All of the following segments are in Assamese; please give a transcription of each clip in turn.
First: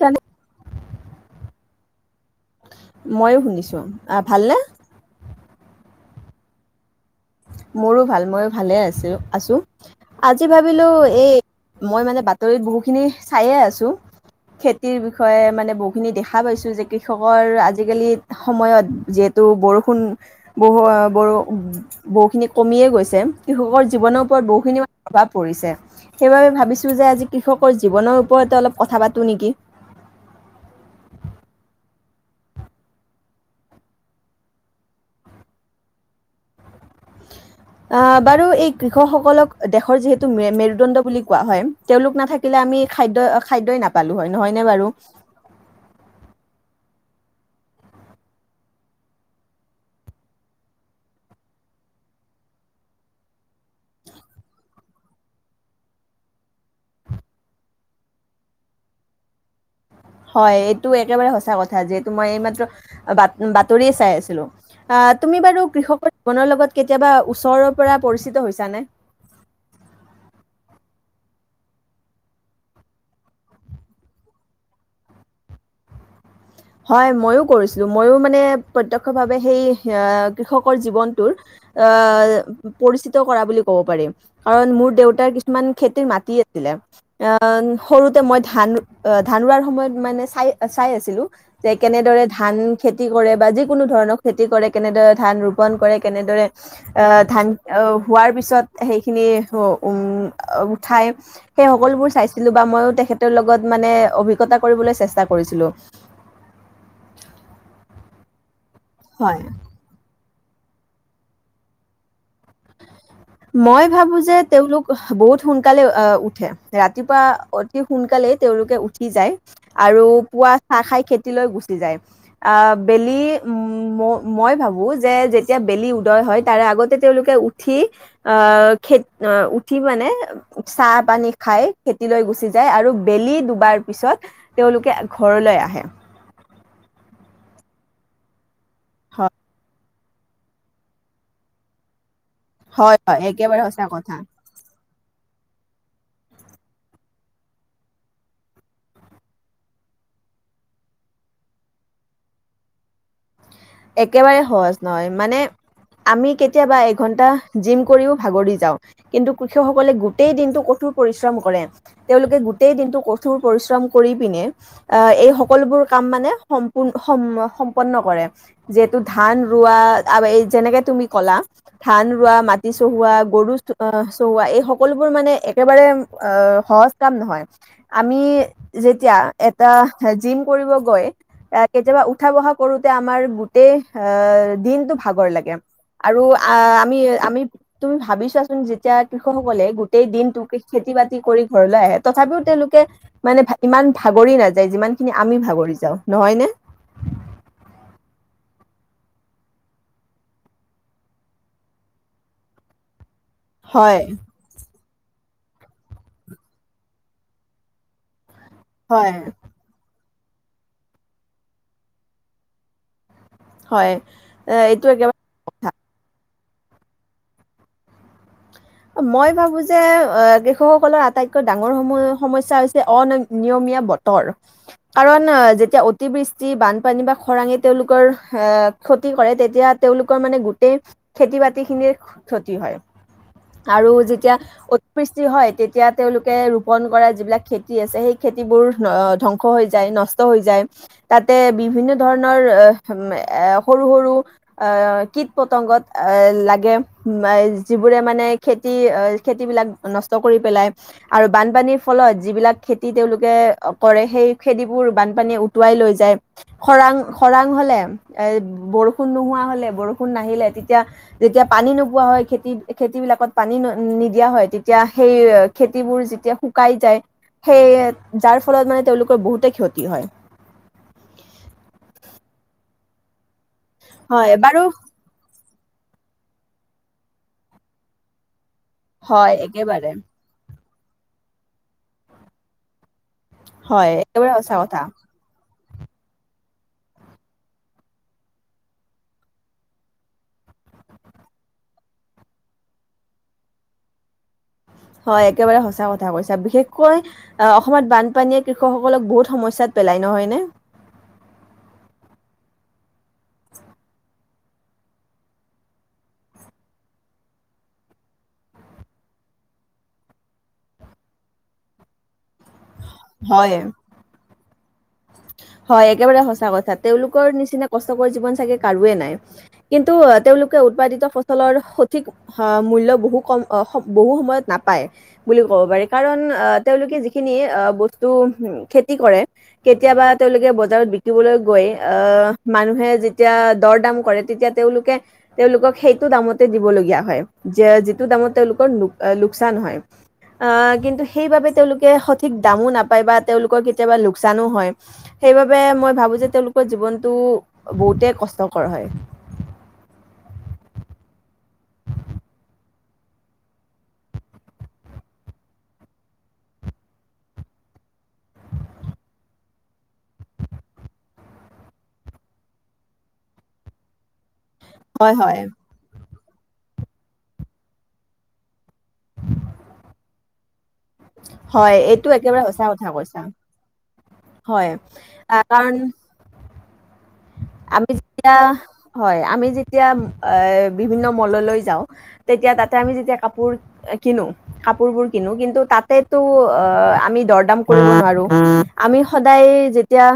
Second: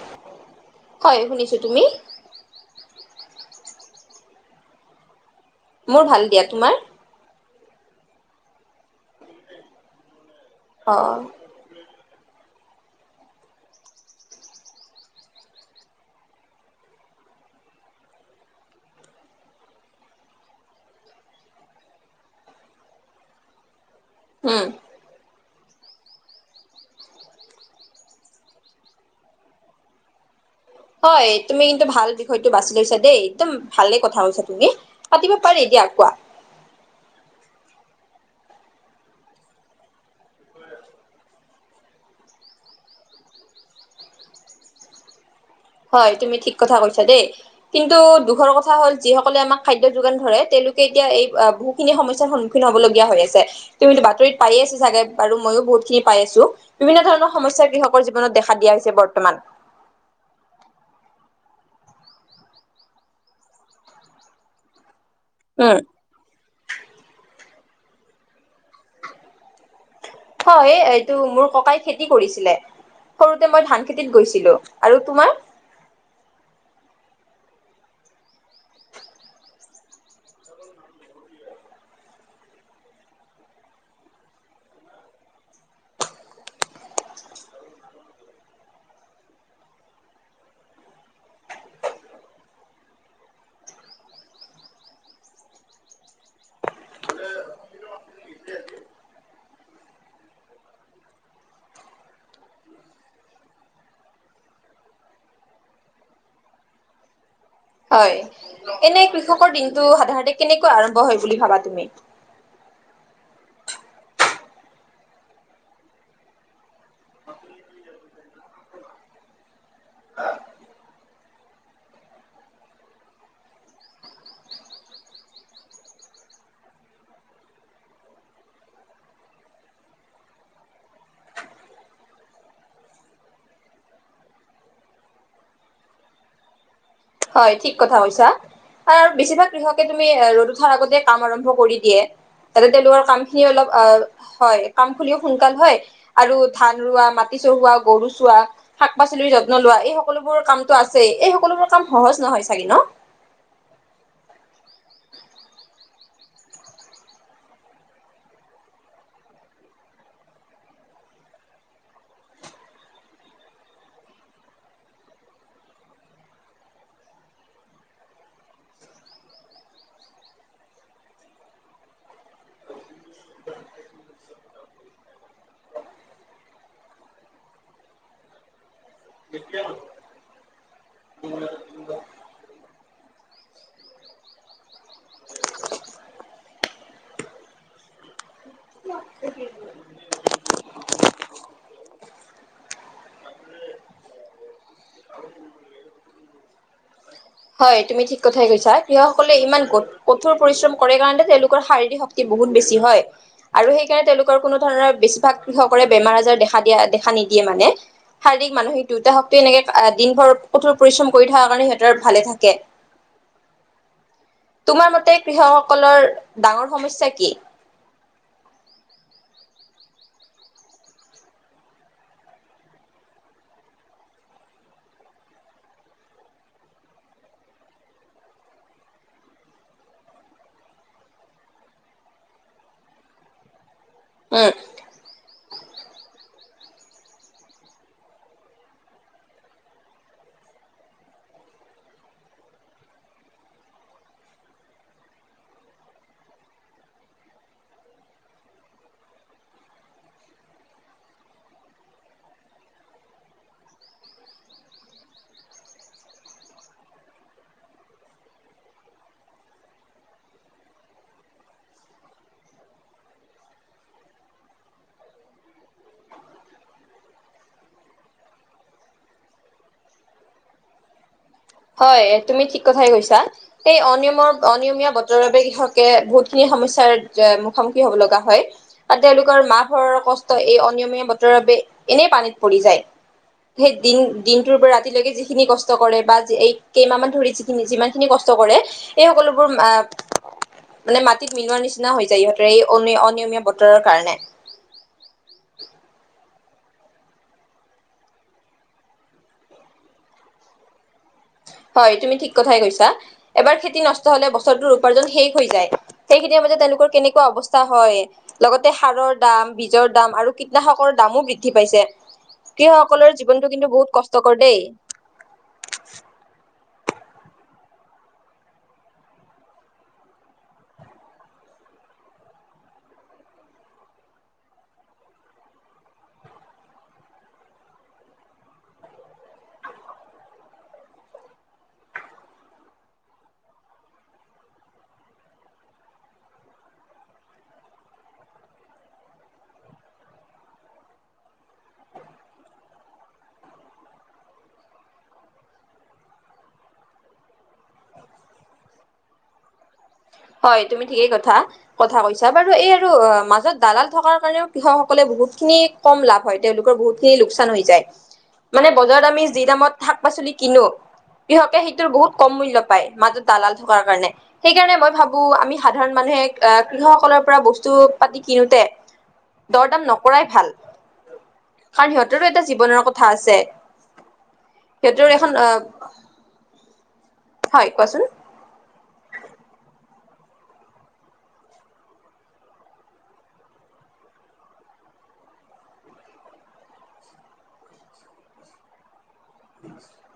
এান হয় শুনিছোঁ তুমি ময়ো শুনিছোঁ ভালনে মোৰ ভাল দিয়া তোমাৰ মোৰো ভাল মইো ভালে আছো আছোঁ আজি ভাবিলো অ এই মই মানে দৰিত বহুখিনি চায়ে আছোঁ খেতিৰ বিষয়ে মানে বহুখিনি দেখা পাইছোঁ যে কৃষকৰ আজিকালি সময়ত যিহেতু বৰষুণ ব ব বহুখিনি কমিয়ে গৈছে কৃষকৰ জীৱনৰ ওপৰত উম বহুখিনি মানে প্ৰভাৱ পৰিছে সেইবাবে ভাবিছো যে আজি কৃষকৰ জীৱনৰ ওপৰতে অলপ কথা পাতো নেকি হয় তুমি কিন্তু ভাল বিষয়টো বাছি লৈছা দেই একদম ভালে কথাছা তুমি পাতিব পাৰি দিয়া কোৱা আহ বাৰু এই কৃষকসকলক দেশৰ যিহেতু মেৰুদণ্ড বুলি কোৱা হয় তেওঁলোক নাথাকিলে আমি খাদ্য খাদ্যই নাপালো হয় নহয়নে বাৰু হয় তুমি ঠিক কথা কৈছা দেই কিন্তু দুখৰ কথা হল যিসকলে আমাক খাদ্য যোগান ধৰে তেওঁলোকে এতিয়া এই বহুখিনি সমস্যয়াৰ সন্মুখীন হবল লগীয়া হৈ আছে তুমিতো বাতৰিত পায় আছা চাগে বাৰু ময়ো বহুতখিনি পাই আছো বিভিন্ন ধৰণৰ সমস্া কৃষকৰ জীৱনত দেখা দিয়া হৈছে বৰ্তমান হয় এইটো একেবাৰে সঁচা কথা যিহেতু মই এইমাত্ৰ বাতৰিয় চাই আছিলো অ তুমি বাৰু উম কৃষকৰ জীৱনৰ লগত কেতিয়াবা ওচৰ পৰা পৰিচিত হৈ হৈছে হয় ত মোৰ ককাই খেতি কৰিছিলে সৰুতে মই ধান খেতিত গৈছিলো আৰু তোমাৰ হয় ময়ো কৰিছিলো মইো মানে প্ৰত্যক্ষ ভাৱে সেই কৃষকৰ জীৱনটোৰ আহ পৰিচিত কৰা বুলি কব পাৰিম কাৰণ মোৰ দেউতাৰ কিছুমান খেতিৰ মাটি আছিলে আহ সৰুতে মই ধান ধান ৰোৱাৰ সময়ত মানে চাই চাই আছিলো যে কেনেদৰে ধান খেতি কৰে বা যিকোনো ধৰণৰ খেতি কৰে কেনেদৰে ধান ৰোপন কৰে কেনেদৰে ধান হোৱাৰ পিছত সেইখিনি উ উঠাই সেই সকলোবোৰ চাইছিলো বা ময়ো তেখেতৰ লগত মানে অভিজ্ঞতা কৰিবলৈ চেষ্টা কৰিছিলোঁ উম হয় এনে কৃষকৰ দিনতটো সাধাৰণতে কেনেকুৱা আৰম্ভ হয় বুলি ভাবা তুমি মই ভাবো যে তেওঁলোক বহুত সোনকালে আহ উঠে ৰাতিপুৱা অতি সোনকালেই তেওঁলোকে উঠি যায় আৰু পুৱা চাহ খাই খেতিলৈ গুচি যায় আহ বেলি উ মই ভাবো যে যেতিয়া বেলি উদয় হয় তাৰে আগতে তেওঁলোকে উঠি আহ খে আহ উঠি মানে চাহ পানী খাই খেতিলৈ গুচি যায় আৰু বেলি দুবাৰ পিছত তেওঁলোকে ঘৰলৈ আহে হয় ঠিক কথা কৈছা আৰু হয় বেছিভাগ কৃষক তুমি ৰ'দ উঠাৰ আগতে কাম আৰম্ভ কৰি দিয়ে তাতে হয় তেওঁলোকৰ হয়, কাম খিনি একেবাৰে অলপ অ সঁচা কথা। হয় কাম খিনিও সোনকাল হয় আৰু ধান ৰোৱা মাটি চহোৱা গৰু চোৱা শাক পাচলিৰ যত্ন লোৱা এই সকলোবোৰ কামতটো আছে এই সকলোবোৰ কাম সহজ নহয় চাগে ন একেবাৰে সহজ নহয় মানে আমি কেতিয়াবা এঘন্টা জিম কৰিও ভাগৰি যাওঁ কিন্তু কৃষকসকলে গোটেই দিনটো কঠোৰ পৰিশ্ৰম কৰে তেওঁলোকে গোটেই দিনটো কঠোৰ পৰিশ্ৰম কৰি পিনে আহ এই সকলোবোৰ কাম মানে সম্প সম্পন্ন কৰে যিহেতু ধান ৰোৱা এই যেনেকে তুমি কলা ধান ৰোৱা মাটি চহোৱা গৰু চহোৱা এই সকলোবোৰ মানে একেবাৰে আহ সহজ কাম নহয় আমি যেতিয়া এটা জিম কৰিব গৈ কেতিয়াবা উঠা বহা কৰোতে আমাৰ গোটেই আহ দিনটো ভাগৰ লাগে আৰু আহ আমি আমি তুমি ভাবি চোৱাচোন যেতিয়া কৃষকসকলে গোটেই দিনটোক খেতি বাতি কৰি ঘৰলৈ আহে তথাপিও তেওঁলোকে মানে ইমান ভাগৰি নাযায় যিমানখিনি আমি ভাগৰি যাও নহয় নে হয় তুমি ঠিক কথাই কৈছা কৃষকসকলে ইমান কঠোৰ পৰিশ্ৰম কৰে কাৰণতে তেওঁলোকৰ শাৰীৰিক শক্তি বহুত বেছি হয় আৰু হয় সেইকাৰণে তেওঁলোকৰ কোনো ধৰণৰ বেছিভাগ কৃষকৰে বেমাৰ আজাৰ দেখা দিয়া দেখা নিদিয়ে মানে শাৰীৰিক মানসিক দুয়োটা হয়। শক্ত এনেকে দিন ভৰ কঠোৰ পৰিশ্ৰম কৰি থকাৰ কাৰণে সিহঁতৰ ভালে থাকে হয় এ, এইটো তোমাৰ মতে একেবাৰে সঁচা। কৃষকসকলৰ ডাঙৰ সমস্যা কি মই ভাবো যে কৃষকসকলৰ আটাইতকৈ ডাঙৰ সম সমস্যা হৈছে অন নিয়মীয়া বতৰ কাৰণ যেতিয়া অতিবৃষ্টি বানপানী বা খৰাঙে তেওঁলোকৰ এ ক্ষতি কৰে তেতিয়া তেওঁলোকৰ মানে গোটেই খেতি বাতি খিনিৰ ক্ষতি হয় আৰু যেতিয়া উম অতিপৃষ্টি হয় তেতিয়া তেওঁলোকে ৰোপন কৰা যিবিলাক খেতি আছে সেই খেতিবোৰ ধ্বংস হৈ যায় নষ্ট হৈ যায় তাতে বিভিন্ন ধৰণৰ এ সৰু সৰু আহ কীট পতংগত লাগে যিবোৰে মানে খেতি খেতিবিলাক নষ্ট কৰি পেলাই আৰু বানপানীৰ ফলত যিবিলাক খেতি তেওঁলোকে কৰে সেই খেতিবোৰ বানপানীয়ে উটুৱাই লৈ যায় খৰাং খৰাং হলে এ বৰষুণ নোহোৱা হলে বৰষুণ নাহিলে তেতিয়া যেতিয়া পানী নোপোৱা হয় খেতি খেতি বিলাকত পানী নিদিয়া হয় তেতিয়া সেই খেতিবোৰ যেতিয়া শুকাই যায় সেই যাৰ ফলত মানে তেওঁলোকৰ বহুতে ক্ষতি হয় হয় তুমি ঠিক কথাই কৈছা এই অনিয়মৰ হয় বাৰু অনিয়মীয়া বতৰ বাবে কৃষক বহুতখিনি সমস্যাৰ মুখামুখি হ'ব লগা হয় আৰু হয় তেওঁলোকৰ মাহ একেবাৰে ফৰৰ কষ্ট এই নিয়মীয়া বতৰৰ বাবে এনেই পানীত পৰি যায় সেই হয় দিন একেবাৰে সঁচা দিনটোৰ পৰা কথা ৰাতিলৈকে যিখিনি কষ্ট কৰে বা এই কেইমাহ মান ধৰি যিখিনি যিমান খিনি কষ্ট কৰে এই সকলোবোৰ আহ মানে মাটিত মিলোৱা নিচিনা হৈ যায় সিহঁতৰ এই অনিয়মীয়া বতৰৰ কাৰণে হয় একেবাৰে সচা কথা কৈছা বিশেষকৈ অসমত বানপানীয়ে কৃষকসকলক বহুত সমস্যাত পেলায় নহয়নে হয় তুমি ঠিক কথাই কৈছা এবাৰ খেতি নষ্ট হলে বছৰটোৰ উপাৰ্জন শেষ হৈ যায় সেই খেতিৰ মাজত তেওঁলোকৰ কেনেকুৱা অৱস্থা হয় লগতে সাৰৰ দাম বীজৰ দাম আৰু কীটনাশকৰ দামো বৃদ্ধি পাইছে সেই সকলৰ জীৱনটো হয় কিন্তু বহুত কষ্টকৰ দেই হয়, একেবাৰে সঁচা কথা। তেওঁলোকৰ নিচিনা কষ্টকৰ জীৱন চাগে কাৰোৱে নাই কিন্তু তেওঁলোকে উৎপাদিত ফচলৰ সঠিক মূল্ বহু কম বহু সময়ত নাপায় বুলি ক'ব পাৰি কাৰণ আহ তেওঁলোকে যিখিনি খেতি কৰে কেতিয়াবা তেওঁলোকে বজাৰত বিকিবলৈ গৈ আহ মানুহে যেতিয়া দৰ দাম কৰে তেতিয়া তেওঁলোকে তেওঁলোকক সেইটো দামতে দিবলগীয়া হয় যিটো দামত তেওঁলোকৰ লোকচান হয় আহ কিন্তু সেইবাবে তেওঁলোকে সঠিক দামো না তেওঁলোকৰ কেতিয়াবা লোকচানও হয়, মই ভাবোঁ যে তেওঁলোকৰ জীবনটো বহুতে কষ্টকৰ হয়। হয় তুমি ঠিকেই কথা কথা কৈছা বাৰু এই আৰু মাজত দালাল থকাৰ কাৰণেও কৃষকসকলে বহুত খিনি কম লাভ হয় তেওঁলোকৰ বহুত খিনি লোকচান হৈ যায় মানে বজাৰত আমি যি দামত শাক পাচলি কিনো কৃষকে সেইটোৰ বহুত কম মূল্য পায় মাজত দালাল থকাৰ কাৰণে সেইকাৰণে হয় হয় আমি সাধাৰণ মানুহে আহ কৃষকসকলৰ পৰা বস্তু পাতি কিনোতে দৰ দাম নকৰাই ভাল হয় কাৰণ এইটো সিহঁতৰো এটা একেবাৰে সচা জীৱনৰ কথা কৈছা আছে হয় সিহঁতৰ এখন আহ অ কাৰণ হয় আমি কোৱাচোন যেতিয়া হয় আমি যেতিয়া বিভিন্ন মললৈ যাওঁ তেতিয়া তাতে আমি যেতিয়া কাপোৰ কিনো কাপোৰোৰ কিনো কিন্তু তাতেতো আমি দৰদ কৰিব নোৱাৰো আমি সদায় যেতিয়া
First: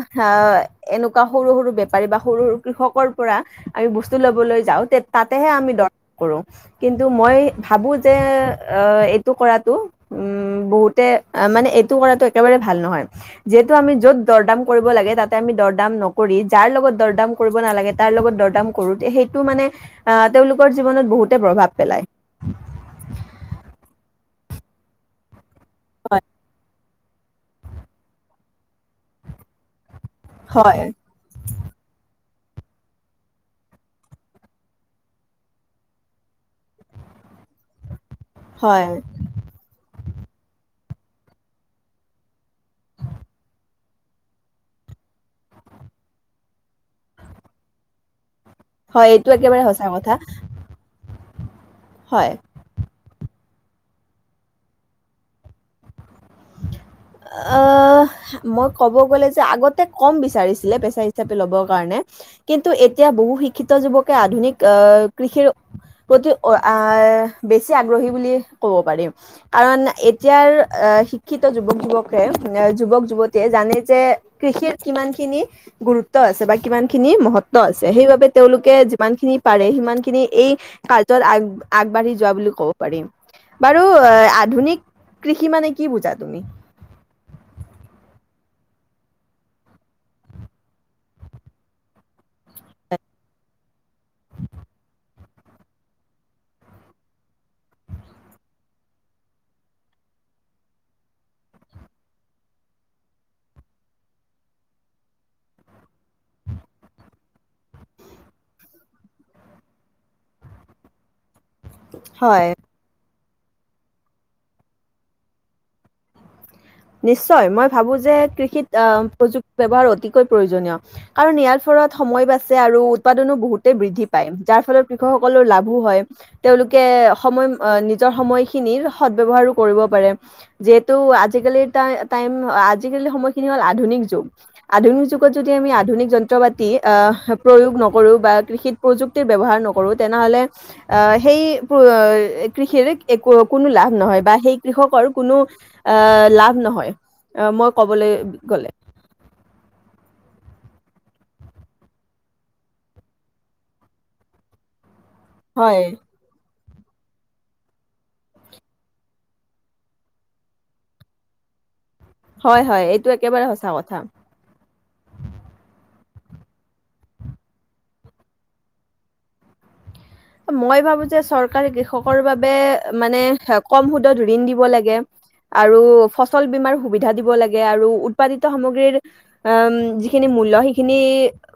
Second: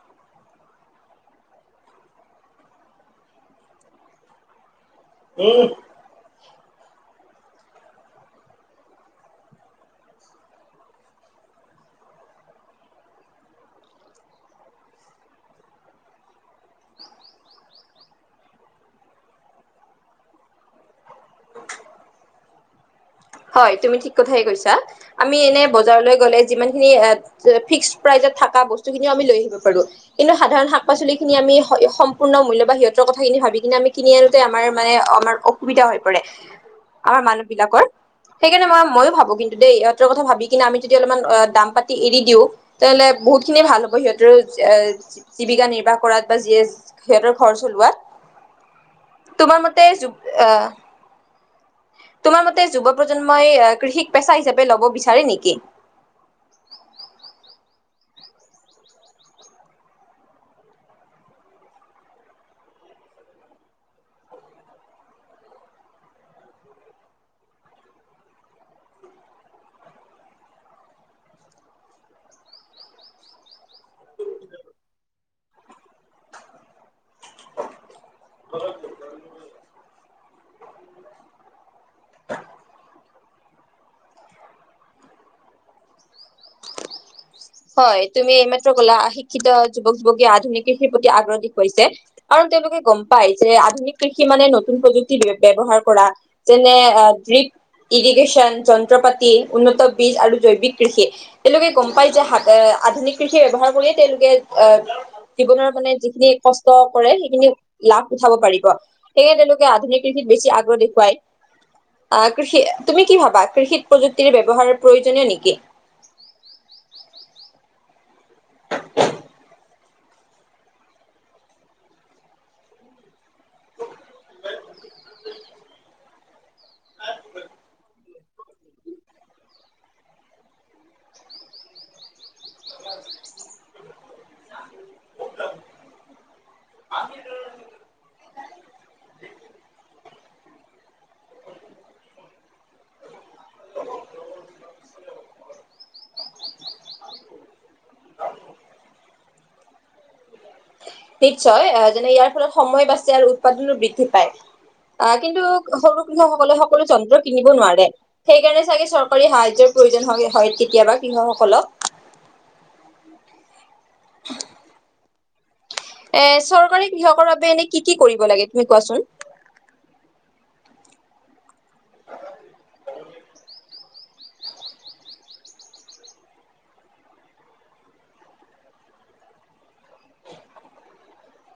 এনেকুৱা সৰু স সৰু কৃষকৰ পৰা আমি বস্তু ল'বলৈ যাওঁতে তাতেহে আমি দৰ্শ কৰোঁ কিন্তু মই ভাবো যে অ এইটো কৰাটো উম বহুতে মানে এইটো কৰাটো একেবাৰে ভাল নহয় যিহেতু আমি য'ত দৰদাম কৰিব লাগে তাতে আমি দৰদাম নকৰি যাৰ লগত দৰদাম কৰিব নালাগে তাৰ লগত দৰদাম কৰোঁতে সেইটো মানে আহ তেওঁলোকৰ জীৱনত বহুতে প্ৰভাৱ পেলায় হয় তুমি ঠিক কথাই কৈছা আমি এনে বজাৰলৈ গ'লে যিমান এ ফিক্স প্ৰাইজত থাকা বস্তুখিনিও আমি লৈ আহিব পাৰোঁ কিন্তু সাধাৰণ হয় শাক পাচলি খিনি আমি সম সম্পূৰ্ণ মূল্য বা সিহঁতৰ কথাখিনি ভাবি কিনে আমি কিনি আনোতে আমাৰ মানে আমাৰ অসুবিধা হৈ পৰে আমাৰ মানুহ বিলাকৰ সেইকাৰণে হয় মই ময়ো ভাবোঁ কিন্তু দেই ইহঁতৰ কথা ভাবি কিনে আমি যদি অলপমান দাম পাতি এৰি দিওঁ তেনেহলে বহুতখিনি ভাল হ'ব সিহঁতৰো জীৱিকা নিৰ্বাহ কৰাত বা যিয়ে সিহঁতৰ ঘৰ চলোৱাত হয় এইটো তোমাৰ একেবাৰে মতে সঁচা কথা আহ হয় তোমাৰ মতে যুৱক প্ৰজন্মই কৃষিক পেচা হিচাপে ল'ব বিচাৰে নেকি আহ মই ক'ব গ'লে যে আগতে কম বিচাৰিছিলে পেচা হিচাপে ল'ব কাৰণে কিন্তু এতিয়া বহু শিক্ষিত যুৱকে আধুনিক আহ কৃষিৰ প্ৰতি আহ বেছি আগ্ৰহী বুলি কব পাৰিম কাৰণ এতিয়াৰ আহ শি শিক্ষিত যুৱক যুৱকে যুৱক যুৱতীয়ে জানে যে কৃষিৰ কিমান খিনি গুৰুত্ব আছে বা কিমান খিনি মহত্ব আছে সেইবাবে তেওঁলোকে যিমান খিনি পাৰে সিমান খিনি এই কাৰ্যত আগ আগবাঢ়ি যোৱা বুলি ক'ব পাৰিম বাৰু এ আধুনিক কৃষি মানে কি বুজা তুমি হয় তুমি এইমাত্ৰ কলা শিক্ষিত যুৱক যুৱতীয়ে আধুনিক কৃষিৰ প্ৰতি আগ্ৰহী হৈছে কাৰণ তেওঁলোকে গম পাই যে আধুনিক কৃষি মানে নতুন প্ৰযুক্তি বে ব্যৱহাৰ কৰা যেনে দ্ৰিপ ইৰিগেচন যন্ত্ৰ পাতি উন্নত বীজ আৰু জৈৱিক কৃষি তেওঁলোকে গম পাই যে সা এ আধুনিক কৃষি ব্যৱহাৰ কৰিয়ে তেওঁলোকে আহ জীৱনৰ মানে যিখিনি কষ্ট কৰে সেইখিনি লাভ উঠাব পাৰিব সেয়ে তেওঁলোকে আধুনিক কৃষিত বেছি আগ্ৰহ দেখুৱায় আহ হয় কৃষি তুমি কি ভাব বা কৃষিত প্ৰযুক্তিৰ ব্যৱহাৰ প্ৰয়োজনীয় নেকি নিশ্চয় মই ভাবো যে কৃষিত আহ প্ৰযুক্তি ব্যৱহাৰ অতিকৈ প্ৰয়োজনীয় কাৰণ ইয়াৰ ফলত সময় বাচে আৰু উৎপাদনো বহুতেই বৃদ্ধি পায় যাৰ ফলত কৃষকসকলৰ লাভো হয় তেওঁলোকে সময় নিজৰ সময়খিনিৰ সদ ব্যবহাৰো কৰিব পাৰে যিহেতু আ আজি কালি টা টাইম আজিকালি সময়খিনি হ'ল আধুনিক যুগ আধুনিক যুগত যদি আমি আধুনিক যন্ত্ৰ পাতি আহ প্ৰয়োগ নকৰো বা কৃষিত প্ৰযুক্তিৰ ব্যৱহাৰ নকৰো তেনেহলে অ সেই কু কৃষিৰ একো কোনো লাভ নহয় বা সেই কৃষকৰ কোনো আ লাভ নহয় আহ মই ক'বলৈ গ'লে নিশ্চয় এ যেনে ইয়াৰ ফলত সময় বাছে আৰু উৎপাদনো বৃদ্ধি পায় অ কিন্তু হয়। সৰু কৃষকসকলে কোনো যন্ত্ৰ কিনিব নোৱাৰে সেইকাৰণে চাগে চৰকাৰী সাহায্যৰ প্ৰয়োজন হয় হয় কেতিয়াবা কৃষকসকলক হয় হয় এইটো একেবাৰে সঁচা কথা এ চৰকাৰে কৃষকৰ বাবে এনে কি কি কৰিব লাগে তুমি কোৱাচোন মই ভাবো যে চৰকাৰে কৃষকৰ বাবে মানে কম সুদত ঋণ দিব লাগে আৰু ফচল বীমাৰ সুবিধা দিব লাগে আৰু উৎপাদিত সামগ্ৰীৰ অম যিখিনি মূল্য সেইখিনি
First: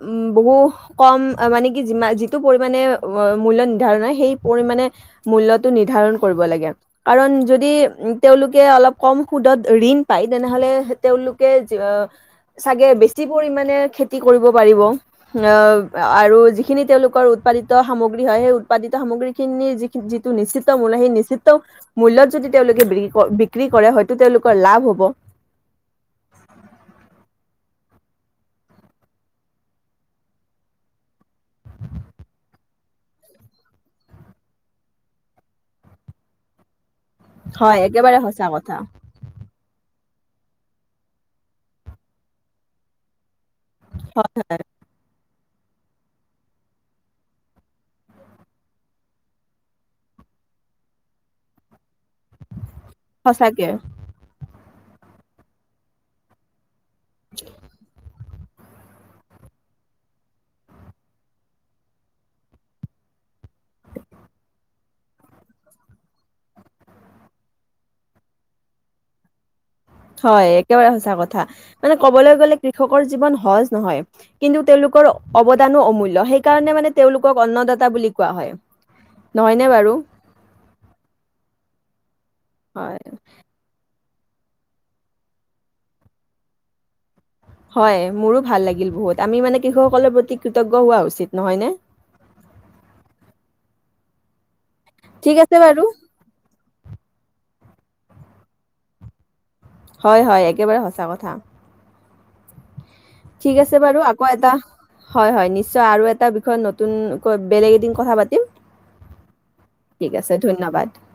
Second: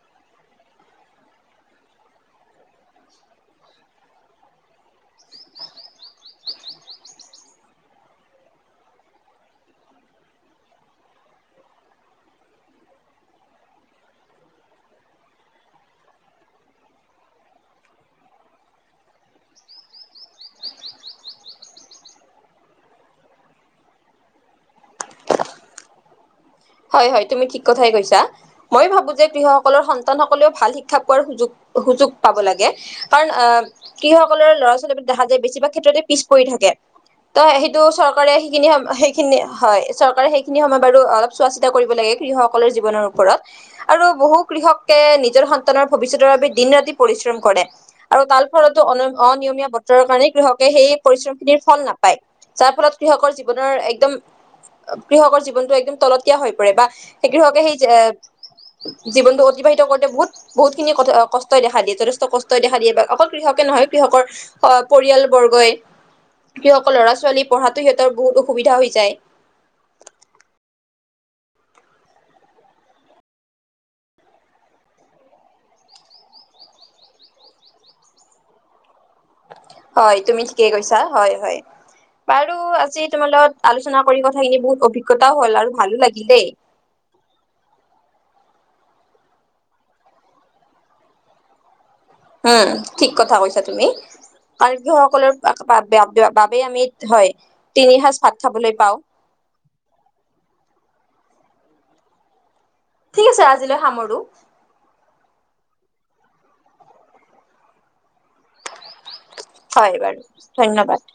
উম বহু কম মানে কি যিমা যিটো পৰিমাণে মূল্য নিৰ্ধাৰণ হয় সেই পৰিমাণে মূল্যটো নিৰ্ধাৰণ কৰিব লাগে। কাৰণ যদি তেওঁলোকে অলপ কম সুদত ঋণ পাই তেনেহলে তেওঁলোকে অ চাগে বেছি পৰিমাণে খেতি কৰিব পাৰিব অ আৰু যিখিনি তেওঁলোকৰ উৎপাদিত সামগ্ৰী হয় সেই উৎপাদিত সামগ্ৰী খিনিৰ যি যিটো নিশ্চিত মূল সেই নিশ্চিত মূল্যত যদি তেওঁলোকে বিক বিক্ৰী কৰে হয়তো তেওঁলোকৰ লাভ হ'ব হয় হয় তুমি ঠিক কথাই কৈছা মই ভাবো যে কৃষকসকলৰ সন্তান সকলেও ভাল শিক্ষা পোৱাৰ সুযোগ সুযোগ পাব লাগে কাৰণ আহ কৃষসকলৰ ল'ৰা ছোৱালী দেখা যায় বেছিভাগ ক্ষেত্ৰতে পিছ পৰি থাকে ত হয় সেইটো একেবাৰে চৰকাৰে সঁচা সেইখিনি কথা সেইখিনি হয় চৰকাৰে সেইখিনি সময় বাৰু অলপ চোৱা চিতা কৰিব লাগে কৃহকসকলৰ জীৱনৰ ওপৰত আৰু বহু কৃষককে নিজৰ নৰ ভৱিষ্যতৰ বাবে দিন ৰাতি পৰিশ্ৰম কৰে আৰু তাৰ ফলতো অনিয়মীয়া বতৰৰ কাৰণে কৃষকে সেই পৰিশ্ৰম খিনিৰ ফল নাপ পায় যাৰ ফলত কৃষকৰ সঁচাকে জীৱনৰ একদম কৃষকৰ জীৱনটো একদম তলত য়া হৈ পৰে বা সেইখিন হকে সেই জীৱনটো অতিবাহিত কৰোতে বহুত বহুতখিনি ক কষ্টই দেখা দিয়ে যথেষ্ট কষ্টই দেখা দিয়ে বা অকল কৃষকে নহয় কৃষকৰ পৰিয়াল বৰ্গই কৃষকৰ লৰা ছোৱালী পঢ়াতো সিহঁতৰ বহুত অসুবিধা হৈ যায় হয় একেবাৰে সচা কথা মানে কবলৈ গলে কৃষকৰ জীৱন সহজ নহয় কিন্তু তেওঁলোকৰ অৱদানো অমূল্য় সেইকাৰণে মানে তেওঁলোকক অন্নদাতা বুলি কোৱা হয় নহয়নে বাৰু হয় তুমি ঠিকেই কৈছা হয় হয় বাৰু হয় আজি তোমাৰ লগত আলচ চ কৰি কথাখিনি বহুত অভিজ্ঞতাও হ'ল আৰু ভালো লাগিলেই হয় মোৰো ভাল লাগিল বহুত আমি মানে কৃষকসকলৰ প্ৰতি কৃতজ্ঞ হোৱা উচিত নহয়নে উম ঠিক কথা কৈছা তুমি কাৰ ঠিক গৃহসকলৰ আছে বাৰু বাবোবেই আমি হয় তিনি সজ ভাত খাবলৈ পাও হয় হয় একেবাৰে সঁচা কথা ঠিক আছে বাৰু আকৌ এটা হয় হয় নিশ্চয় আৰু এটা বিষয়ত নতুন বেলেগ এদিন কথা পাতিম হয় ঠিক বাৰু আছে ধন্যবাদ